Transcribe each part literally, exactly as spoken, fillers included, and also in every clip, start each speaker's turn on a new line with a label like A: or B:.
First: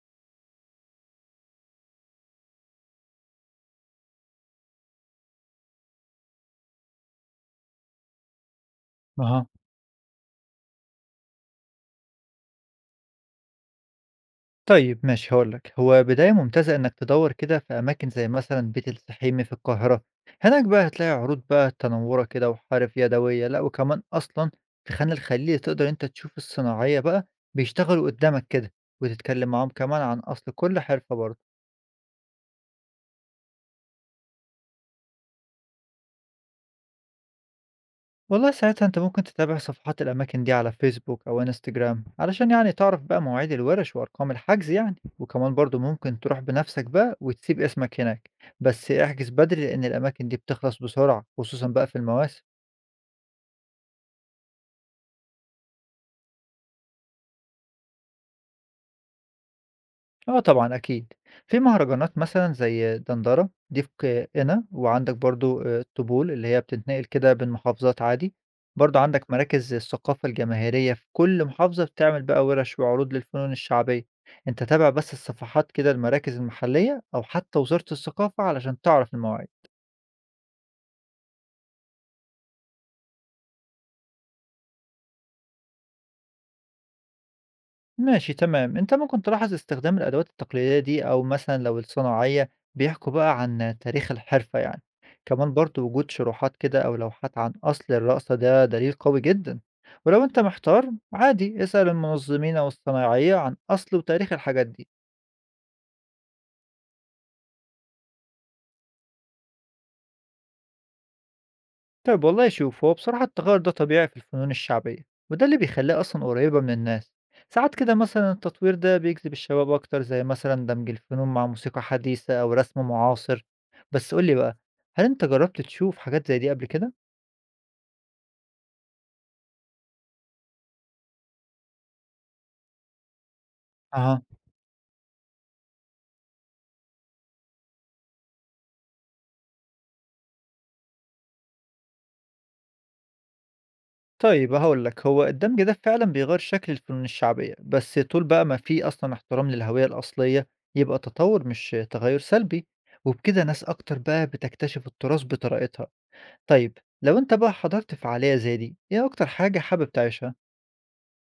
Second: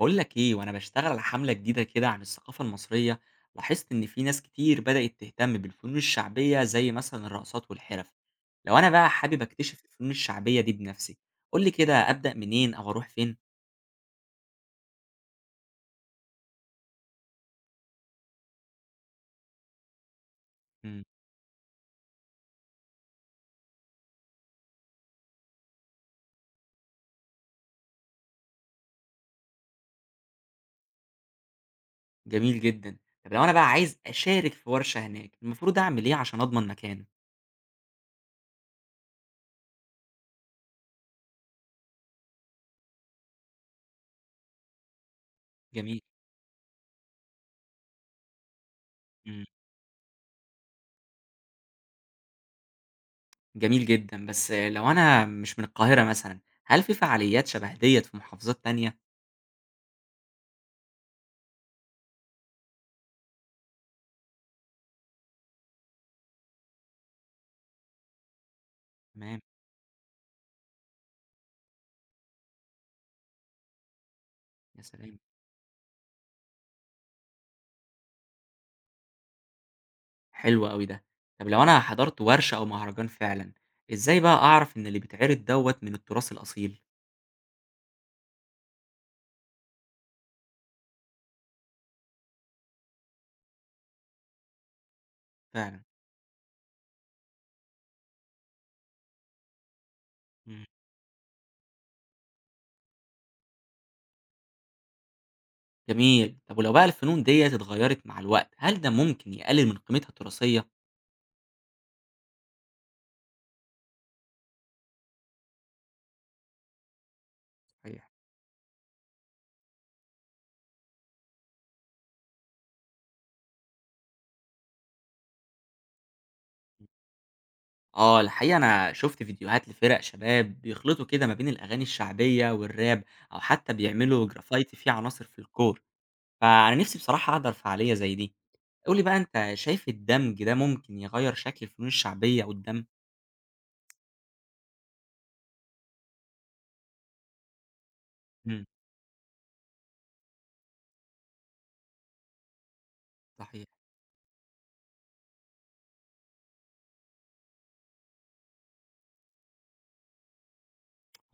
A: بقول لك ايه، وانا بشتغل على حملة جديدة كده عن الثقافة المصرية، لاحظت ان في ناس كتير بدأت تهتم بالفنون الشعبية زي مثلا الرقصات والحرف. لو انا بقى حابب
B: أها.
A: اكتشف الفنون الشعبية دي بنفسي، قول لي كده ابدأ منين او اروح فين.
B: طيب ماشي هاقول لك، هو بداية ممتازة إنك تدوّر كده في أماكن زي مثلًا بيت السحيمي في القاهرة، هناك بقى
A: مم.
B: هتلاقي عروض بقى تنوّرة كده وحرف يدوية، لأ وكمان أصلًا في خان الخليلي تقدر أنت تشوف الصناعية بقى بيشتغلوا قدّامك كده، وتتكلم معاهم كمان عن أصل كل حرفة برضه.
A: جميل جدا. طب لو انا بقى عايز اشارك في ورشة هناك، المفروض اعمل ايه عشان اضمن مكان؟
B: والله ساعتها أنت ممكن تتابع صفحات الأماكن دي على فيسبوك أو انستجرام علشان يعني تعرف بقى مواعيد الورش وأرقام الحجز يعني وكمان برضو
A: جميل.
B: ممكن تروح بنفسك بقى وتسيب اسمك هناك. بس احجز
A: مم.
B: بدري لأن الأماكن دي بتخلص بسرعة خصوصا بقى في المواسم.
A: جميل جدا. بس لو انا مش من القاهرة مثلا، هل في فعاليات شبه ديت في محافظات تانية؟
B: آه طبعًا أكيد، في مهرجانات مثلًا زي دندرة، دي في ق قنا، وعندك برضه آآ الطبول اللي هي بتتنقل كده بين محافظات عادي، برضه عندك
A: تمام.
B: مراكز الثقافة الجماهيرية في كل محافظة بتعمل بقى ورش وعروض للفنون الشعبية، أنت
A: يا
B: تابع بس
A: سلام،
B: الصفحات كده المراكز المحلية أو حتى وزارة الثقافة علشان تعرف المواعيد.
A: حلو أوي ده. طب لو أنا حضرت ورشة أو مهرجان فعلًا، إزاي بقى أعرف إن اللي بيتعرض دوّة من التراث الأصيل
B: ماشي تمام، أنت ممكن تلاحظ استخدام الأدوات التقليدية دي أو مثلًا لو الصناعية بيحكوا بقى عن تاريخ الحرفة يعني، كمان برضه
A: فعلًا؟
B: وجود شروحات كده أو لوحات عن أصل الرقصة ده دليل قوي جدًا، ولو أنت
A: مم.
B: محتار عادي اسأل المنظمين أو الصناعية عن أصل وتاريخ الحاجات دي.
A: جميل. طب ولو بقى الفنون ديّة اتغيّرت مع الوقت، هل ده ممكن يقلل من قيمتها التراثية؟
B: طيب والله شوف هو بصراحة التغير ده طبيعي في الفنون الشعبية، وده اللي بيخليها أصلا قريبة من الناس. ساعات كده
A: صحيح.
B: مثلا التطوير ده بيجذب الشباب أكتر زي مثلا دمج الفنون مع موسيقى حديثة أو رسم معاصر. بس قولي بقى، هل أنت جربت تشوف حاجات زي دي قبل كده؟
A: آه، الحقيقة أنا شُفت فيديوهات لفرق شباب بيخلطوا كده ما بين الأغاني الشعبية والراب، أو حتى
B: اها.
A: بيعملوا جرافايتي فيه عناصر فولكلور، فأنا نِفْسي بصراحة أحضر فعالية زي دي. قُل لي بقى، أنت شايف الدمج ده ممكن يغيّر شكل الفنون الشعبية قُدّام؟
B: طيب هقولك هو الدمج ده فعلا بيغير شكل الفنون الشعبية بس طول بقى ما
A: إمم،
B: في أصلا احترام للهوية الأصلية يبقى تطور مش تغير سلبي، وبكده ناس
A: صحيح.
B: أكتر بقى بتكتشف التراث بطريقتها. طيب لو أنت بقى حضرت فعالية زي دي، إيه أكتر حاجة حابب تعيشها؟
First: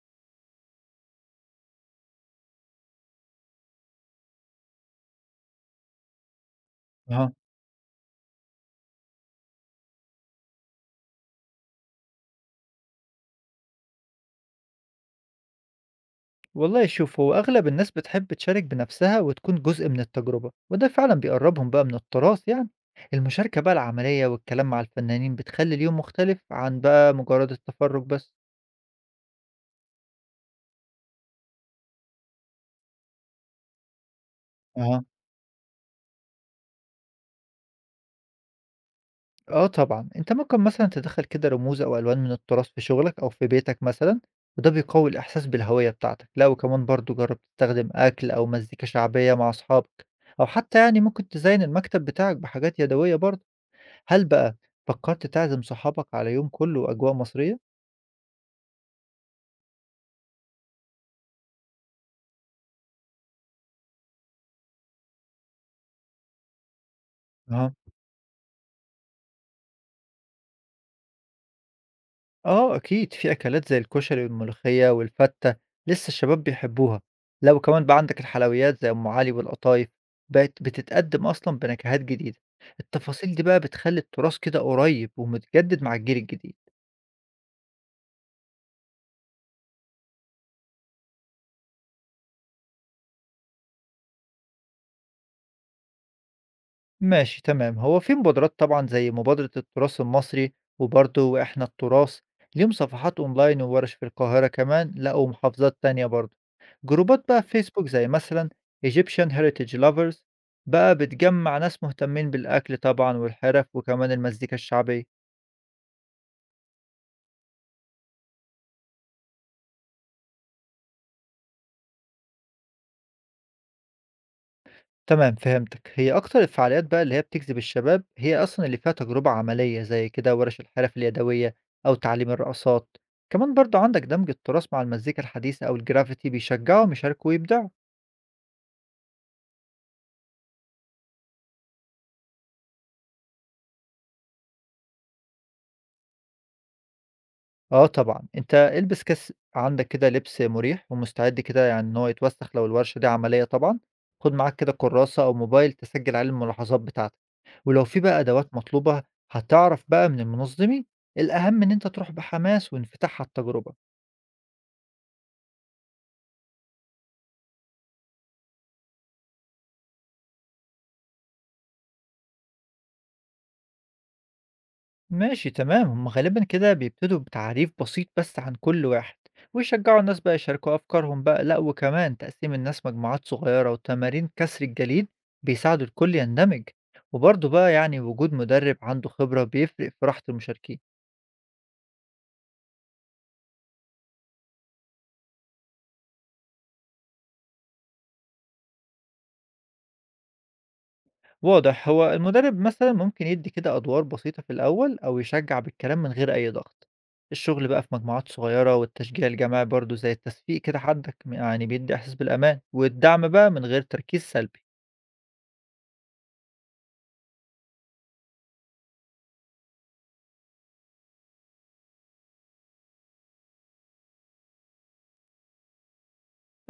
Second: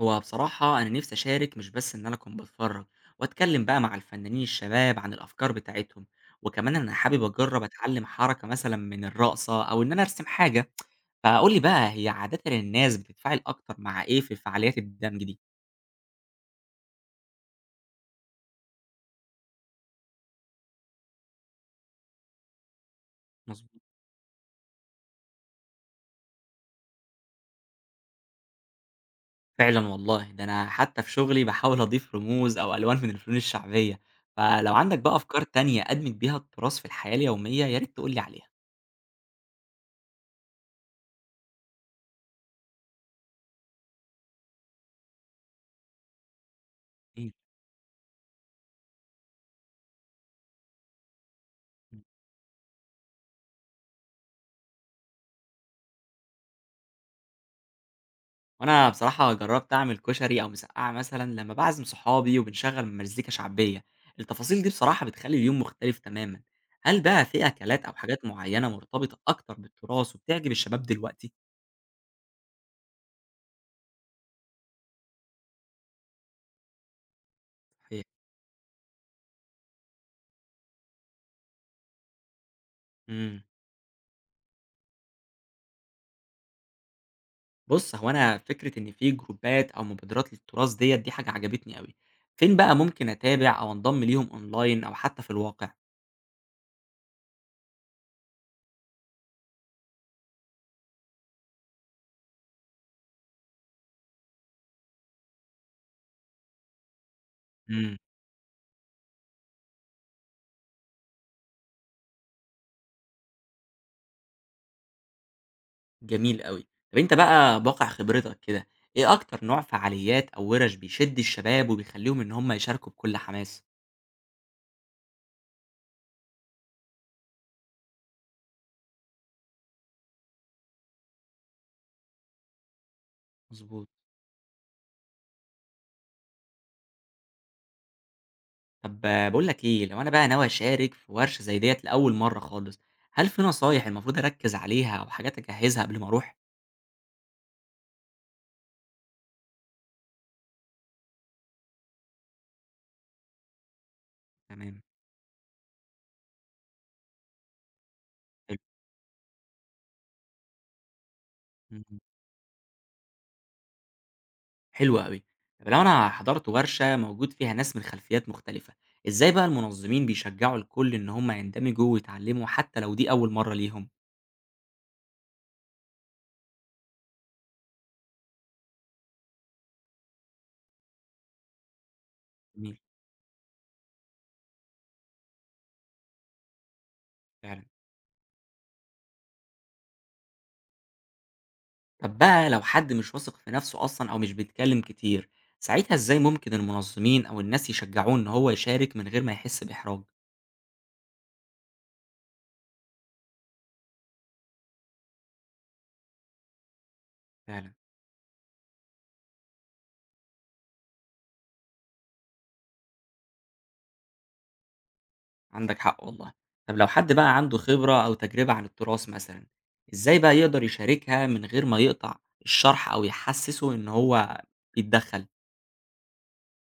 A: هو بصراحة أنا نفسي أشارك مش بس إن أنا أكون باتفرج، وأتكلم بقى مع الفنانين الشباب عن الأفكار بتاعتهم، وكمان أنا حابب
B: أها.
A: أجرب أتعلم حركة مثلًا من الرقصة أو إن أنا أرسم حاجة، فقُل لي بقى، هي عادةً الناس بتتفاعل أكتر مع إيه في الفعاليات الدمج دي؟
B: والله شوف هو أغلب الناس بتحب تشارك بنفسها وتكون جزء من التجربة وده فعلا بيقربهم بقى من التراث يعني. المشاركة بقى
A: مضبوط،
B: العملية والكلام مع الفنانين بتخلي اليوم مختلف عن بقى مجرد التفرج بس.
A: فعلًا والله. ده أنا حتى في شغلي باحاول أضيف رموز أو ألوان من الفنون الشعبية، فلو عندك
B: اها.
A: بقى أفكار تانية أدمج بيها التراث في الحياة اليومية، يا ريت تقول لي عليها.
B: آه طبعًا، أنت ممكن مثلًا تدخّل كده رموز أو ألوان من التراث في شغلك أو في بيتك مثلًا، وده بيقوي الإحساس بالهوية بتاعتك، لا وكمان برضه
A: إمم.
B: جرّب تستخدم أكل أو مزيكا شعبية مع أصحابك، أو حتى يعني ممكن تزين المكتب بتاعك بحاجات يدوية برضه، هل بقى فكرت تعزم صحابك على يوم كله أجواء مصرية؟
A: وانا بصراحة جربت اعمل كشري او مسقعة مثلا لما بعزم صحابي وبنشغل مزيكا شعبية. التفاصيل دي بصراحة بتخلي اليوم مختلف تماما. هل بقى في اكلات او حاجات معينة مرتبطة اكتر بالتراث وبتعجب الشباب دلوقتي؟
B: آه أكيد، في أكلات زي الكشري والملوخية والفتة لسه الشباب بيحبوها، لا وكمان بقى
A: صحيح.
B: عندك الحلويات زي أم علي والقطايف بقت بتتقدم أصلًا بنكهات جديدة، التفاصيل دي
A: امم.
B: بقى بتخلي التراث كده قريب ومتجدد مع الجيل الجديد.
A: بص، هو انا فكرة ان في جروبات او مبادرات للتراث ديت، دي حاجة عجبتني قوي. فين بقى ممكن اتابع او انضم ليهم اونلاين او حتى في الواقع؟
B: ماشي تمام، هو في مبادرات طبعا زي مبادرة التراث المصري وبرضه وإحنا التراث، ليهم صفحات أونلاين وورش في القاهرة كمان لا ومحافظات تانية برضه. جروبات بقى في فيسبوك زي مثلا Egyptian Heritage Lovers بقى بتجمع ناس مهتمين بالأكل طبعا والحرف وكمان المزيكا الشعبية.
A: جميل أوي. طب أنت بقى بواقع خبرتك كده، إيه أكتر نوع فعاليات أو وِرَش بيشد الشباب وبيخلّيهم إن هم يشاركوا بكل حماس؟
B: تمام فهمتك، هي أكتر الفعاليات بقى اللي هي بتجذب الشباب هي أصلا اللي فيها تجربة عملية زي كده ورش الحرف اليدوية أو تعليم الرقصات. كمان برضو
A: مضبوط.
B: عندك دمج التراث مع المزيكا الحديثة أو الجرافيتي بيشجعهم يشاركوا ويبدعوا.
A: طب باقول لك إيه، لو أنا بقى ناوي أشارك في ورشة زي ديّة لأول مرّة خالص، هل في نصايح المفروض أركّز عليها أو حاجات أجهّزها قبل ما أروح؟
B: اه طبعا انت البس كاس عندك كده لبس مريح ومستعد كده يعني ان هو يتوسخ لو الورشة دي عملية طبعا. خد معاك كده
A: تمام.
B: كراسة أو موبايل تسجل عليه الملاحظات بتاعتك. ولو في بقى أدوات
A: حلو.
B: مطلوبة هتعرف بقى من المنظمين. الأهم إن أنت
A: إمم.
B: تروح بحماس وانفتاح على التجربة.
A: حلو أوي. طب لو أنا حضرت ورشة موجود فيها ناس من خلفيات مختلفة، إزاي بقى المنظمين بيشجّعوا الكل إن هم يندمجوا ويتعلّموا حتى لو دي أول مرّة ليهم؟
B: ماشي تمام، هم غالبا كده بيبتدوا بتعريف بسيط بس عن كل واحد ويشجعوا الناس بقى يشاركوا أفكارهم بقى، لأ وكمان تقسيم
A: جميل،
B: الناس مجموعات صغيرة وتمارين كسر الجليد بيساعدوا الكل يندمج، وبرضه
A: فعلًا.
B: بقى يعني وجود مدرب عنده خبرة بيفرق في راحة المشاركين.
A: طب بقى لو حد مش واثق في نفسه أصلا أو مش بيتكلم كتير، ساعتها إزاي ممكن المنظمين أو الناس يشجعوه إن هو يشارك من غير ما يحس بإحراج؟
B: واضح، هو المدرب مثلا ممكن يدي كده أدوار بسيطة في الأول أو يشجع بالكلام من غير أي ضغط. الشغل
A: فعلا،
B: بقى في مجموعات صغيرة والتشجيع الجماعي برضه زي التصفيق كده حدك يعني بيدي إحساس بالأمان والدعم بقى من غير تركيز سلبي.
A: عندك حق والله. طب لو حد بقى عنده خبرة أو تجربة عن التراث مثلا، إزاي بقى يقدر يشاركها من غير ما يقطع الشرح أو يحسسه إن هو بيتدخل؟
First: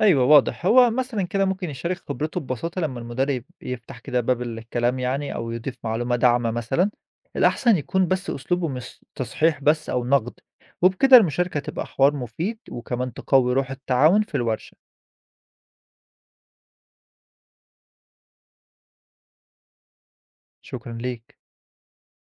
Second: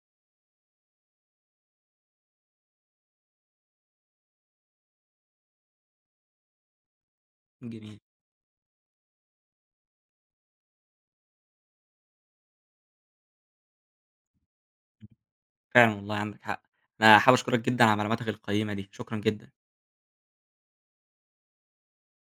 B: أيوه واضح، هو مثلًا كده ممكن يشارك خبرته ببساطة لمّا المدرب يفتح كده باب الكلام يعني أو يضيف معلومة داعمة مثلًا، الأحسن
A: جميل،
B: يكون بس أسلوبه مش تصحيح بس أو نقد، وبكده المشاركة هتبقى حوار مفيد وكمان تقوي روح التعاون في الورشة.
A: فعلا والله عندك حق. أنا حابب أشكرك جدا على معلوماتك القيمة دي، شكرا جدا.
B: شكرًا ليك.